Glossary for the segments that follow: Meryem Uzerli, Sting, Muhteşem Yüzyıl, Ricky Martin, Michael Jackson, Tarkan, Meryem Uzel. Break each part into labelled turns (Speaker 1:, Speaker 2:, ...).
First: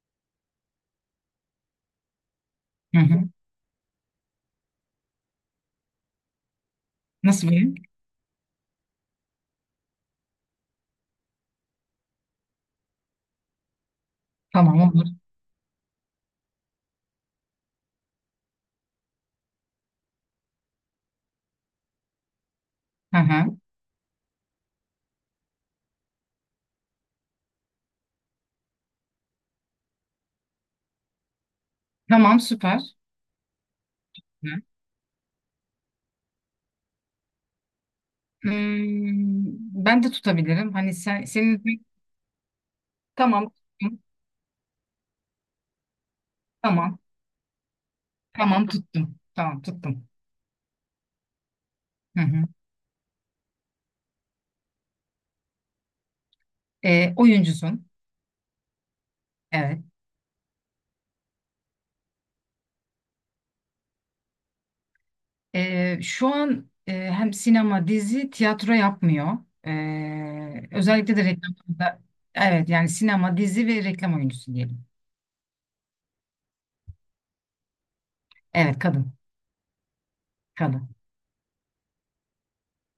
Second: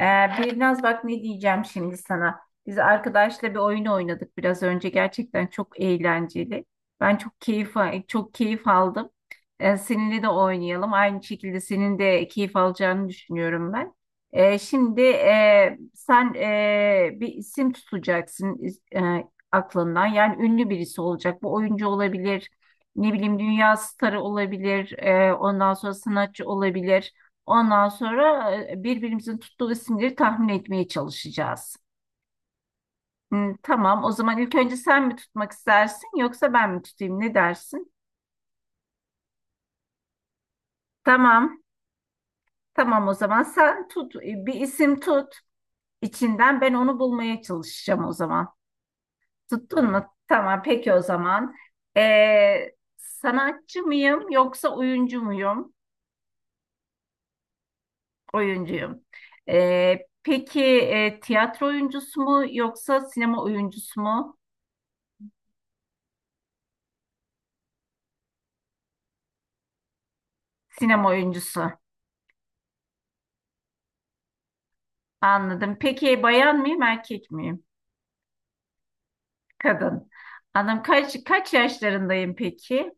Speaker 1: Ee, biraz bak, ne diyeceğim şimdi sana. Biz
Speaker 2: Hı hı.
Speaker 1: arkadaşla bir oyun oynadık biraz önce. Gerçekten çok eğlenceli. Ben çok
Speaker 2: Nasıl
Speaker 1: keyif
Speaker 2: benim?
Speaker 1: çok keyif aldım. Seninle de oynayalım. Aynı şekilde senin de keyif alacağını düşünüyorum ben. Ee,
Speaker 2: Tamam
Speaker 1: şimdi
Speaker 2: olur.
Speaker 1: sen bir isim tutacaksın e, aklından. Yani ünlü birisi olacak. Bu oyuncu olabilir. Ne
Speaker 2: Hı
Speaker 1: bileyim,
Speaker 2: hı.
Speaker 1: dünya starı olabilir. Ondan sonra sanatçı olabilir. Ondan sonra birbirimizin tuttuğu isimleri tahmin etmeye çalışacağız.
Speaker 2: Tamam süper.
Speaker 1: Tamam. O zaman
Speaker 2: Hı.
Speaker 1: ilk önce sen mi tutmak istersin yoksa ben mi tutayım? Ne dersin?
Speaker 2: Hmm, ben de tutabilirim. Hani sen
Speaker 1: Tamam.
Speaker 2: senin.
Speaker 1: Tamam, o zaman
Speaker 2: Tamam
Speaker 1: sen
Speaker 2: tuttum.
Speaker 1: tut. Bir isim tut. İçinden ben
Speaker 2: Tamam.
Speaker 1: onu bulmaya çalışacağım o zaman.
Speaker 2: Tamam tuttum. Tamam
Speaker 1: Tuttun
Speaker 2: tuttum.
Speaker 1: mu? Tamam. Peki o zaman.
Speaker 2: Hı hı.
Speaker 1: Sanatçı mıyım yoksa oyuncu muyum?
Speaker 2: Oyuncusun.
Speaker 1: Oyuncuyum.
Speaker 2: Evet.
Speaker 1: Peki, tiyatro oyuncusu mu yoksa sinema oyuncusu mu?
Speaker 2: Şu an hem sinema, dizi, tiyatro yapmıyor.
Speaker 1: Sinema
Speaker 2: Özellikle de
Speaker 1: oyuncusu.
Speaker 2: reklamda. Evet yani sinema, dizi ve reklam oyuncusu diyelim.
Speaker 1: Anladım. Peki, bayan mıyım, erkek miyim?
Speaker 2: Evet, kadın.
Speaker 1: Kadın. Anladım.
Speaker 2: Kadın.
Speaker 1: Kaç yaşlarındayım peki?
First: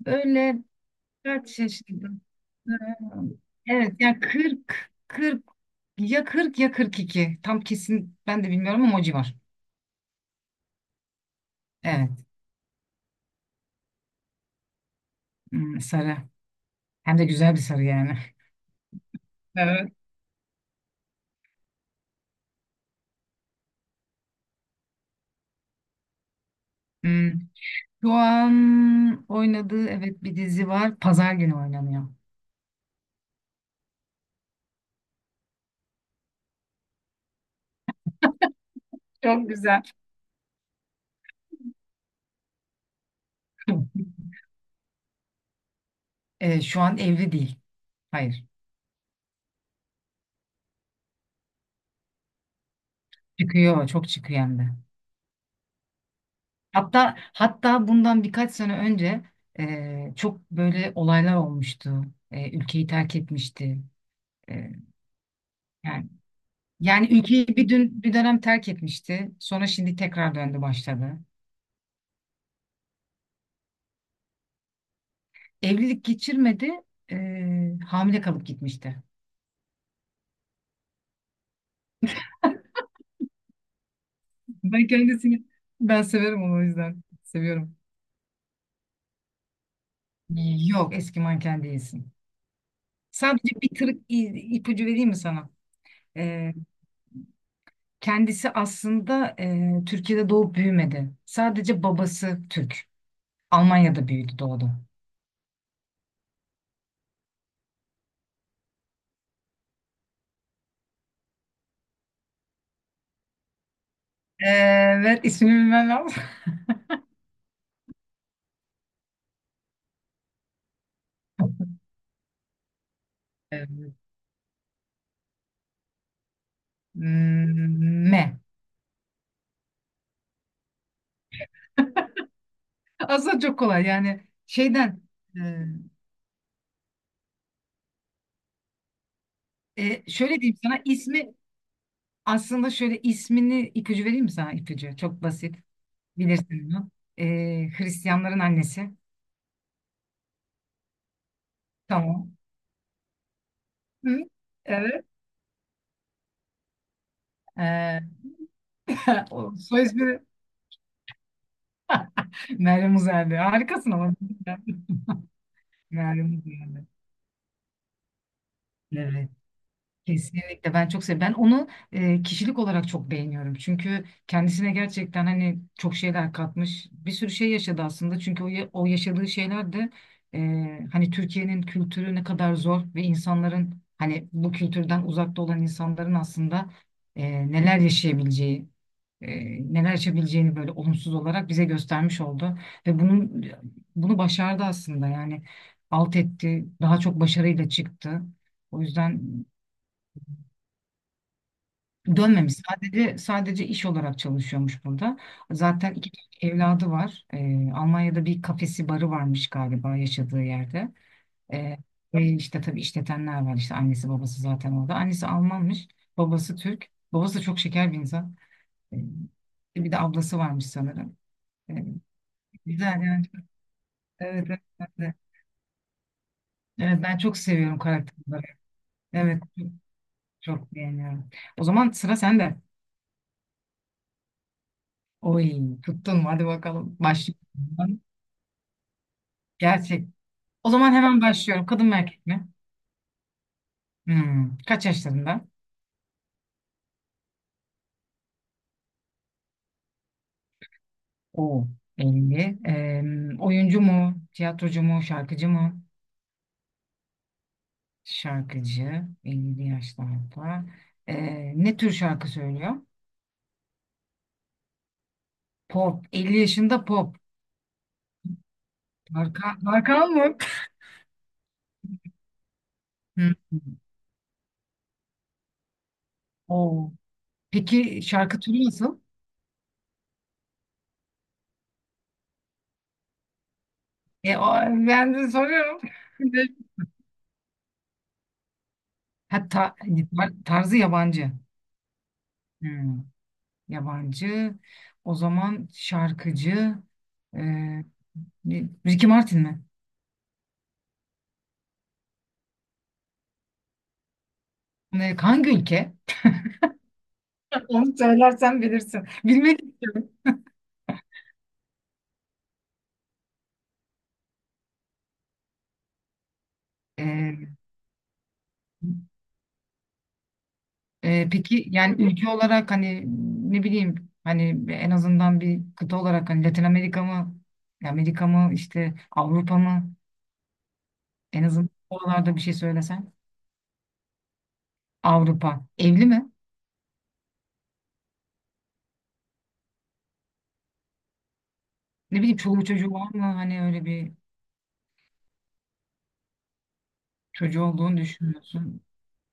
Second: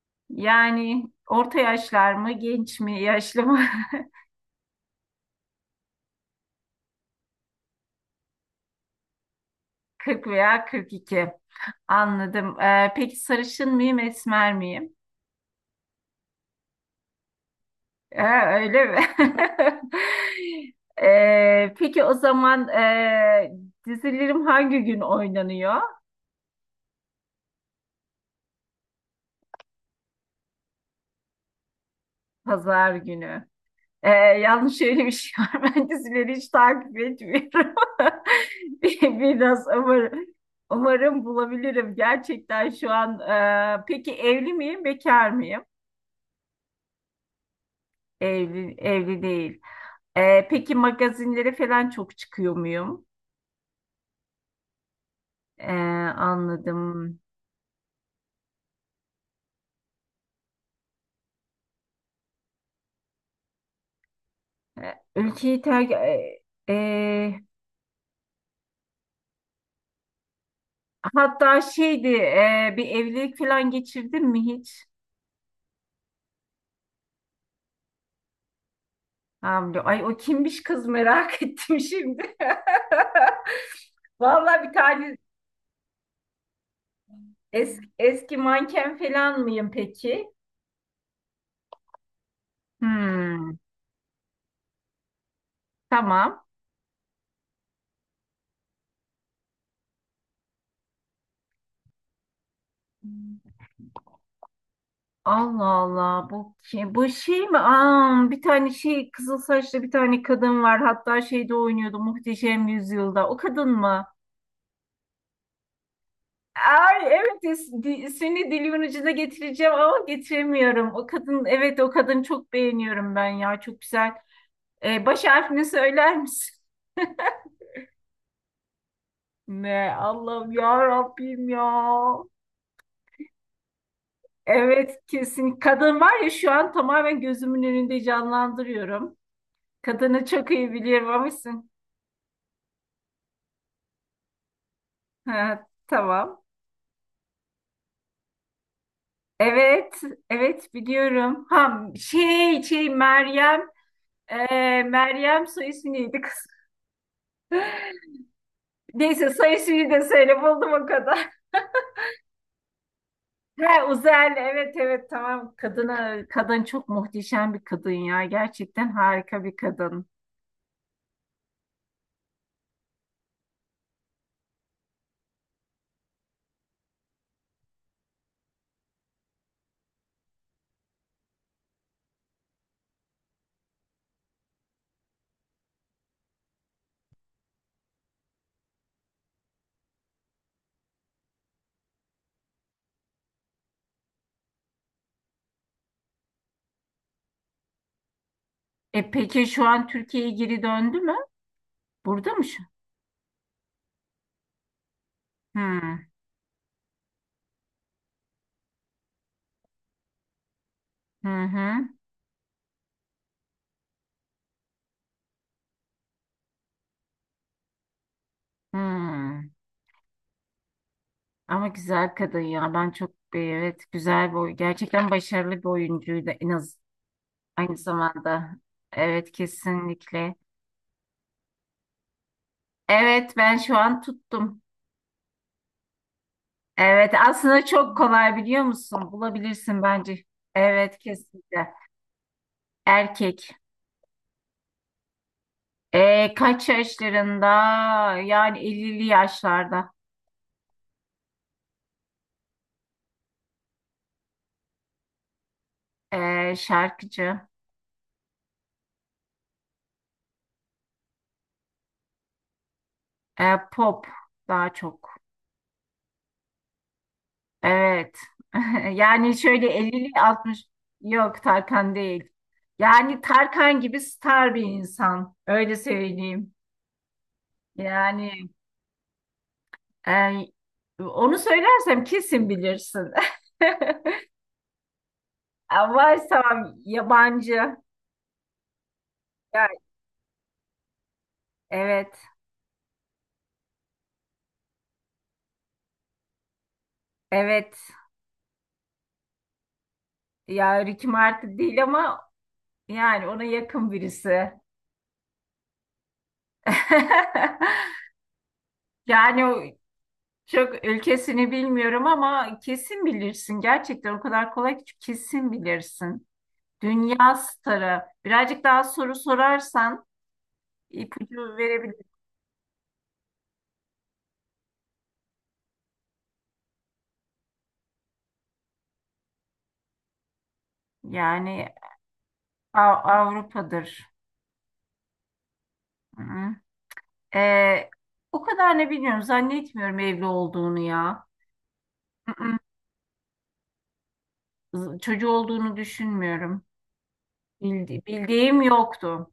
Speaker 2: Böyle
Speaker 1: Yani orta
Speaker 2: kaç yaşında?
Speaker 1: yaşlar mı, genç mi,
Speaker 2: Hmm.
Speaker 1: yaşlı mı?
Speaker 2: Evet yani, 40 40 ya 40 ya 42. Tam kesin ben de bilmiyorum ama o civar.
Speaker 1: 40 veya 42.
Speaker 2: Evet.
Speaker 1: Anladım. Peki sarışın mıyım, esmer miyim?
Speaker 2: Hmm, sarı. Hem de güzel bir sarı yani.
Speaker 1: Öyle mi?
Speaker 2: Evet.
Speaker 1: Peki o zaman, dizilerim hangi gün oynanıyor?
Speaker 2: Hmm. Şu an oynadığı, evet, bir dizi var. Pazar günü oynanıyor.
Speaker 1: Pazar günü. Yalnız şöyle bir şey var. Ben dizileri hiç takip etmiyorum.
Speaker 2: Çok
Speaker 1: Biraz
Speaker 2: güzel.
Speaker 1: umarım, umarım bulabilirim. Gerçekten şu an. Peki evli miyim, bekar mıyım?
Speaker 2: Şu an evli değil. Hayır.
Speaker 1: Evli, evli değil. Peki magazinlere falan çok çıkıyor muyum?
Speaker 2: Çıkıyor. Çok çıkıyor hem de.
Speaker 1: Ee,
Speaker 2: Hatta
Speaker 1: anladım.
Speaker 2: hatta bundan birkaç sene önce çok böyle olaylar olmuştu. Ülkeyi terk etmişti. E,
Speaker 1: Ülkeyi terk...
Speaker 2: yani
Speaker 1: e,
Speaker 2: Yani ülkeyi bir dönem terk etmişti. Sonra şimdi tekrar döndü başladı.
Speaker 1: hatta şeydi, bir evlilik falan geçirdin mi hiç?
Speaker 2: Evlilik geçirmedi. Hamile kalıp gitmişti.
Speaker 1: Hamdi. Ay, o kimmiş kız, merak ettim şimdi. Vallahi bir
Speaker 2: Ben
Speaker 1: tane
Speaker 2: kendisini, ben severim onu, o yüzden. Seviyorum.
Speaker 1: eski manken falan mıyım peki?
Speaker 2: Yok, eski manken değilsin.
Speaker 1: Hmm,
Speaker 2: Sadece bir tırık ipucu vereyim mi sana?
Speaker 1: tamam.
Speaker 2: Eee, Kendisi aslında Türkiye'de doğup büyümedi. Sadece babası Türk. Almanya'da büyüdü doğdu.
Speaker 1: Allah Allah, bu ki bu şey mi? Aa, bir tane şey, kızıl saçlı bir tane kadın var. Hatta şeyde oynuyordu, Muhteşem Yüzyılda. O kadın mı?
Speaker 2: Evet, ismini bilmem lazım.
Speaker 1: Ay evet, ismini dilimin ucuna getireceğim ama getiremiyorum. O kadın, evet o kadın, çok beğeniyorum ben ya, çok
Speaker 2: Eee,
Speaker 1: güzel. Baş harfini söyler misin?
Speaker 2: M.
Speaker 1: Ne Allah'ım, ya Rabbim ya.
Speaker 2: Aslında çok kolay yani
Speaker 1: Evet
Speaker 2: şeyden.
Speaker 1: kesin. Kadın var ya, şu an tamamen gözümün önünde canlandırıyorum. Kadını
Speaker 2: Şöyle
Speaker 1: çok
Speaker 2: diyeyim
Speaker 1: iyi
Speaker 2: sana
Speaker 1: biliyorum ama
Speaker 2: ismi.
Speaker 1: sen-
Speaker 2: Aslında şöyle, ismini ipucu vereyim mi sana? İpucu çok basit,
Speaker 1: Ha, tamam.
Speaker 2: bilirsin bunu. E, Hristiyanların annesi.
Speaker 1: Evet, evet biliyorum. Ha,
Speaker 2: Tamam.
Speaker 1: şey,
Speaker 2: Hı,
Speaker 1: e,
Speaker 2: evet.
Speaker 1: Meryem soy ismi neydi kız?
Speaker 2: E,
Speaker 1: Neyse,
Speaker 2: O
Speaker 1: soy
Speaker 2: soy
Speaker 1: ismini de
Speaker 2: ismi.
Speaker 1: söyle, buldum o kadar.
Speaker 2: Meryem Uzerli,
Speaker 1: Ha,
Speaker 2: harikasın ama!
Speaker 1: Uzel, evet, evet, tamam.
Speaker 2: Meryem
Speaker 1: Kadın
Speaker 2: Uzerli,
Speaker 1: çok muhteşem bir kadın ya. Gerçekten
Speaker 2: evet.
Speaker 1: harika bir kadın.
Speaker 2: Kesinlikle, ben çok seviyorum. Ben onu kişilik olarak çok beğeniyorum. Çünkü kendisine gerçekten hani çok şeyler katmış. Bir sürü şey yaşadı aslında. Çünkü o yaşadığı şeyler de hani Türkiye'nin kültürü ne kadar zor ve insanların hani bu kültürden uzakta olan insanların aslında neler yaşayabileceği, e, neler yaşayabileceğini böyle olumsuz olarak bize göstermiş oldu. Ve bunu başardı aslında yani, alt etti, daha çok başarıyla çıktı. O
Speaker 1: E,
Speaker 2: yüzden.
Speaker 1: peki şu an Türkiye'ye geri döndü mü? Burada mı
Speaker 2: Dönmemiş.
Speaker 1: şu?
Speaker 2: Sadece iş olarak çalışıyormuş burada. Zaten
Speaker 1: Hmm.
Speaker 2: iki tane evladı var. Almanya'da bir kafesi barı varmış galiba yaşadığı yerde.
Speaker 1: Hı
Speaker 2: Ee,
Speaker 1: hı.
Speaker 2: Ve işte tabii işletenler var. İşte annesi babası zaten orada. Annesi Almanmış. Babası Türk. Babası da çok şeker bir insan. Ee,
Speaker 1: Hmm.
Speaker 2: Bir de ablası varmış sanırım.
Speaker 1: Ama
Speaker 2: Ee,
Speaker 1: güzel kadın ya. Ben
Speaker 2: Güzel
Speaker 1: çok
Speaker 2: yani.
Speaker 1: evet, güzel bir
Speaker 2: Evet, evet, ben
Speaker 1: gerçekten
Speaker 2: de.
Speaker 1: başarılı bir oyuncuydu, en az
Speaker 2: Evet, ben çok
Speaker 1: aynı
Speaker 2: seviyorum karakterleri.
Speaker 1: zamanda. Evet
Speaker 2: Evet, çok,
Speaker 1: kesinlikle.
Speaker 2: çok beğeniyorum. O zaman sıra sende.
Speaker 1: Evet, ben şu an tuttum.
Speaker 2: Oy, tuttun. Hadi bakalım.
Speaker 1: Evet, aslında çok
Speaker 2: Başlayalım.
Speaker 1: kolay biliyor musun? Bulabilirsin
Speaker 2: Gerçek.
Speaker 1: bence.
Speaker 2: O zaman
Speaker 1: Evet
Speaker 2: hemen başlıyorum.
Speaker 1: kesinlikle.
Speaker 2: Kadın mı, erkek mi?
Speaker 1: Erkek.
Speaker 2: Hmm. Kaç yaşlarında?
Speaker 1: Kaç yaşlarında? Yani 50'li yaşlarda.
Speaker 2: Oo. 50. Oyuncu mu? Tiyatrocu mu? Şarkıcı mı?
Speaker 1: Şarkıcı.
Speaker 2: Şarkıcı. 50 yaşlarda. Ne tür şarkı söylüyor?
Speaker 1: Pop daha çok.
Speaker 2: Pop. 50 yaşında pop.
Speaker 1: Evet. Yani
Speaker 2: Tarkan,
Speaker 1: şöyle 50'li,
Speaker 2: Tarkan mı?
Speaker 1: altmış... Yok, Tarkan değil. Yani
Speaker 2: Hmm.
Speaker 1: Tarkan gibi star bir insan. Öyle söyleyeyim.
Speaker 2: Oo. Peki şarkı
Speaker 1: Yani
Speaker 2: türü nasıl?
Speaker 1: e, onu söylersem kesin bilirsin.
Speaker 2: E, o- Ben de soruyorum.
Speaker 1: Varsa yabancı.
Speaker 2: Ha,
Speaker 1: Ya,
Speaker 2: tarzı yabancı.
Speaker 1: evet.
Speaker 2: Hmm. Yabancı. O zaman şarkıcı. E,
Speaker 1: Evet.
Speaker 2: Ricky Martin mi?
Speaker 1: Ya Ricky Martin değil ama yani ona yakın birisi.
Speaker 2: Hangi ülke? Onu söylersen bilirsin.
Speaker 1: Yani o...
Speaker 2: Bilmedim.
Speaker 1: Çok ülkesini bilmiyorum ama kesin bilirsin. Gerçekten o kadar kolay ki kesin bilirsin. Dünya
Speaker 2: E,
Speaker 1: starı. Birazcık daha soru sorarsan ipucu
Speaker 2: peki yani
Speaker 1: verebilirim.
Speaker 2: ülke olarak hani, ne bileyim hani, en azından bir kıta olarak hani, Latin Amerika mı? Amerika mı işte, Avrupa mı? En azından
Speaker 1: Yani
Speaker 2: oralarda bir şey söylesen.
Speaker 1: Avrupa'dır.
Speaker 2: Avrupa. Evli mi?
Speaker 1: Hı-hı. Ee, o kadar ne bilmiyorum. Zannetmiyorum evli olduğunu ya.
Speaker 2: Ne bileyim,
Speaker 1: Hı-hı.
Speaker 2: çoluğu çocuğu var mı? Hani öyle bir
Speaker 1: Çocuğu olduğunu düşünmüyorum.
Speaker 2: çocuğu olduğunu
Speaker 1: Bildiğim
Speaker 2: düşünüyorsun.
Speaker 1: yoktu.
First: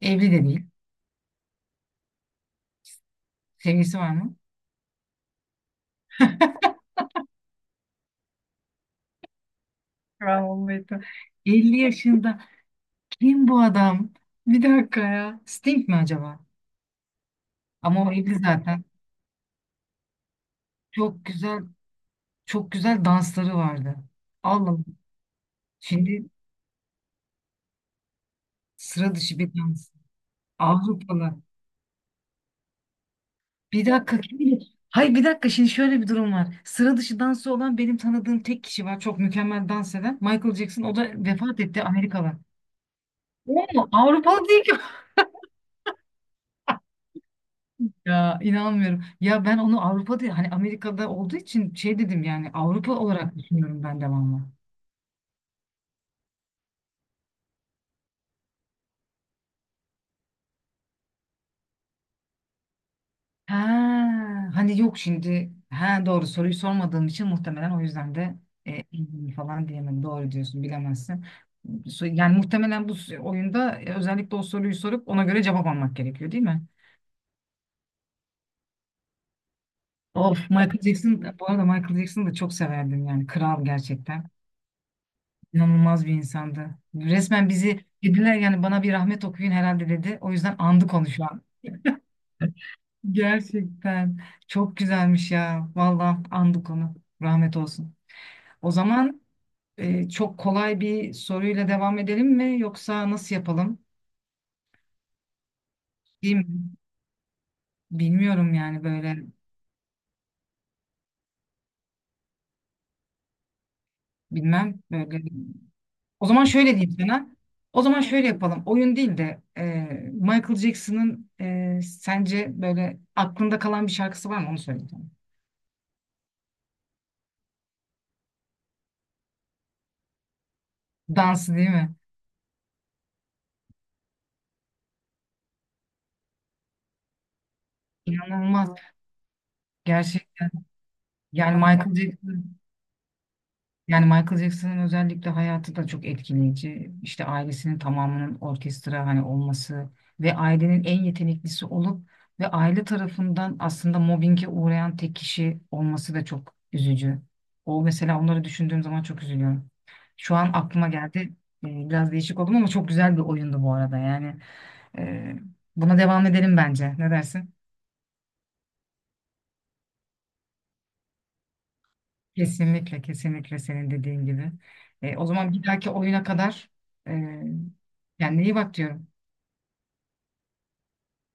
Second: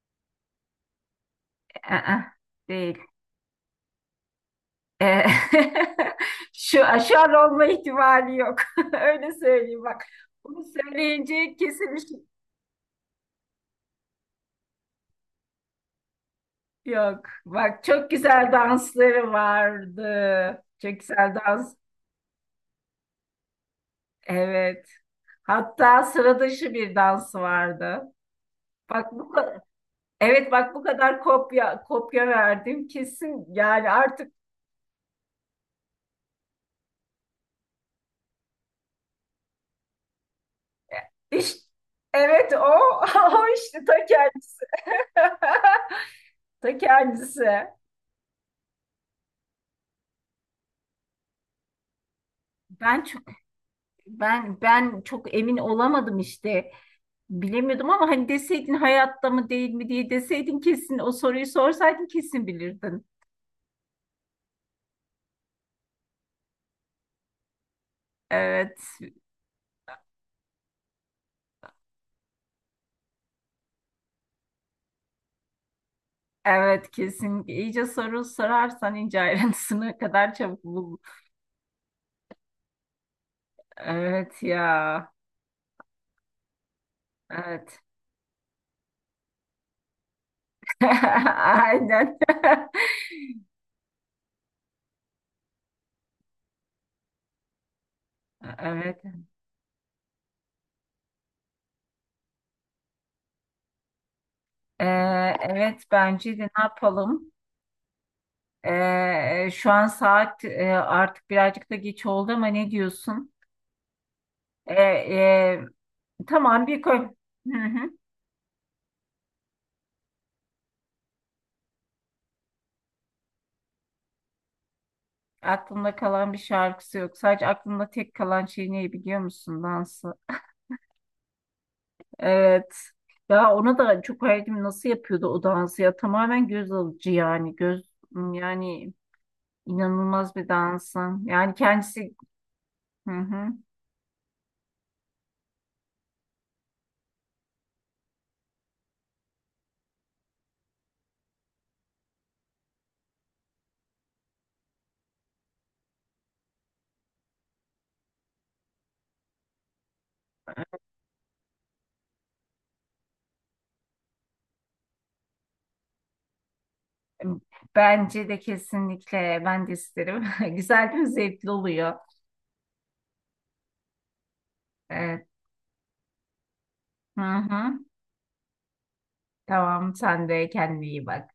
Speaker 2: Evli de değil.
Speaker 1: Ee, değil.
Speaker 2: Sevgisi var mı?
Speaker 1: Ee, Şu aşar olma ihtimali yok. Öyle söyleyeyim bak.
Speaker 2: Bravo
Speaker 1: Bunu
Speaker 2: Meto.
Speaker 1: söyleyince
Speaker 2: 50
Speaker 1: kesin bir şey
Speaker 2: yaşında, kim bu adam? Bir dakika ya. Sting mi acaba?
Speaker 1: yok. Bak,
Speaker 2: Ama
Speaker 1: çok
Speaker 2: o 50
Speaker 1: güzel
Speaker 2: zaten.
Speaker 1: dansları vardı. Çok
Speaker 2: Çok
Speaker 1: güzel
Speaker 2: güzel,
Speaker 1: dans.
Speaker 2: çok güzel dansları vardı. Allah'ım.
Speaker 1: Evet. Hatta
Speaker 2: Şimdi
Speaker 1: sıra dışı bir dansı vardı. Bak
Speaker 2: sıra
Speaker 1: bu
Speaker 2: dışı bir
Speaker 1: kadar,
Speaker 2: dans.
Speaker 1: evet bak bu kadar
Speaker 2: Avrupalı.
Speaker 1: kopya kopya verdim kesin,
Speaker 2: Bir
Speaker 1: yani
Speaker 2: dakika,
Speaker 1: artık
Speaker 2: kim? Hayır, bir dakika, şimdi şöyle bir durum var. Sıra dışı dansı olan benim tanıdığım tek kişi var. Çok mükemmel dans eden. Michael Jackson, o da
Speaker 1: iş
Speaker 2: vefat etti, Amerikalı.
Speaker 1: evet, o o
Speaker 2: O
Speaker 1: işte
Speaker 2: mu?
Speaker 1: ta
Speaker 2: Avrupalı
Speaker 1: kendisi,
Speaker 2: değil.
Speaker 1: ta kendisi.
Speaker 2: Ya inanmıyorum. Ya, ben onu Avrupa'da, hani Amerika'da olduğu için şey dedim, yani Avrupa
Speaker 1: Ben çok
Speaker 2: olarak düşünüyorum ben devamlı.
Speaker 1: ben çok emin olamadım işte. Bilemiyordum ama hani deseydin hayatta mı değil mi diye, deseydin, kesin o soruyu sorsaydın kesin bilirdin.
Speaker 2: Ha, hani yok şimdi. Ha, doğru soruyu sormadığım için muhtemelen o yüzden de
Speaker 1: Evet,
Speaker 2: falan diyemedim. Doğru diyorsun, bilemezsin. Yani muhtemelen bu oyunda, özellikle o soruyu sorup ona göre cevap almak gerekiyor, değil mi?
Speaker 1: evet kesin. İyice soru sorarsan ince ayrıntısına kadar
Speaker 2: Of,
Speaker 1: çabuk
Speaker 2: Michael
Speaker 1: bul.
Speaker 2: Jackson, bu arada Michael Jackson'ı da çok severdim, yani kral gerçekten.
Speaker 1: Evet ya.
Speaker 2: İnanılmaz bir insandı. Resmen
Speaker 1: Evet.
Speaker 2: bizi dediler, yani bana bir rahmet okuyun herhalde dedi. O yüzden andık onu şu an.
Speaker 1: Aynen.
Speaker 2: Gerçekten çok güzelmiş ya. Vallahi andık onu. Rahmet olsun. O
Speaker 1: Evet.
Speaker 2: zaman çok kolay bir soruyla devam edelim mi, yoksa nasıl yapalım?
Speaker 1: Ee, evet,
Speaker 2: Değil
Speaker 1: bence de
Speaker 2: mi?
Speaker 1: ne yapalım?
Speaker 2: Bilmiyorum yani böyle,
Speaker 1: Şu an saat artık birazcık da geç oldu ama ne diyorsun? Ee,
Speaker 2: bilmem böyle.
Speaker 1: e,
Speaker 2: O zaman
Speaker 1: Tamam,
Speaker 2: şöyle
Speaker 1: bir
Speaker 2: diyeyim
Speaker 1: koy.
Speaker 2: sana.
Speaker 1: Hı
Speaker 2: O
Speaker 1: hı.
Speaker 2: zaman şöyle yapalım. Oyun değil de, Michael Jackson'ın sence böyle aklında kalan bir şarkısı var mı, onu söyle.
Speaker 1: Aklımda kalan bir şarkısı yok. Sadece aklımda tek kalan şey ne biliyor musun? Dansı.
Speaker 2: Dansı değil mi?
Speaker 1: Evet. Ya ona da çok hayretim, nasıl yapıyordu o dansı ya. Tamamen göz alıcı yani. Göz,
Speaker 2: İnanılmaz.
Speaker 1: yani
Speaker 2: Gerçek.
Speaker 1: inanılmaz bir dansın. Yani
Speaker 2: Yani Michael
Speaker 1: kendisi.
Speaker 2: Jackson,
Speaker 1: Hı hı.
Speaker 2: yani Michael Jackson'ın özellikle hayatı da çok etkileyici. İşte ailesinin tamamının orkestra hani olması ve ailenin en yeteneklisi olup ve aile tarafından aslında mobbinge uğrayan tek kişi olması da çok üzücü. O mesela onları düşündüğüm zaman çok üzülüyorum. Şu an aklıma geldi. Biraz değişik oldum ama çok güzel bir oyundu bu arada. Yani, e, buna devam edelim bence. Ne dersin?
Speaker 1: Bence de kesinlikle, ben de isterim. Güzel değil mi? Zevkli oluyor.
Speaker 2: Kesinlikle, kesinlikle senin dediğin gibi.
Speaker 1: Evet.
Speaker 2: O zaman bir dahaki oyuna kadar
Speaker 1: Hı
Speaker 2: e,
Speaker 1: hı.
Speaker 2: kendine iyi bak diyorum.
Speaker 1: Tamam, sen de kendine iyi bak.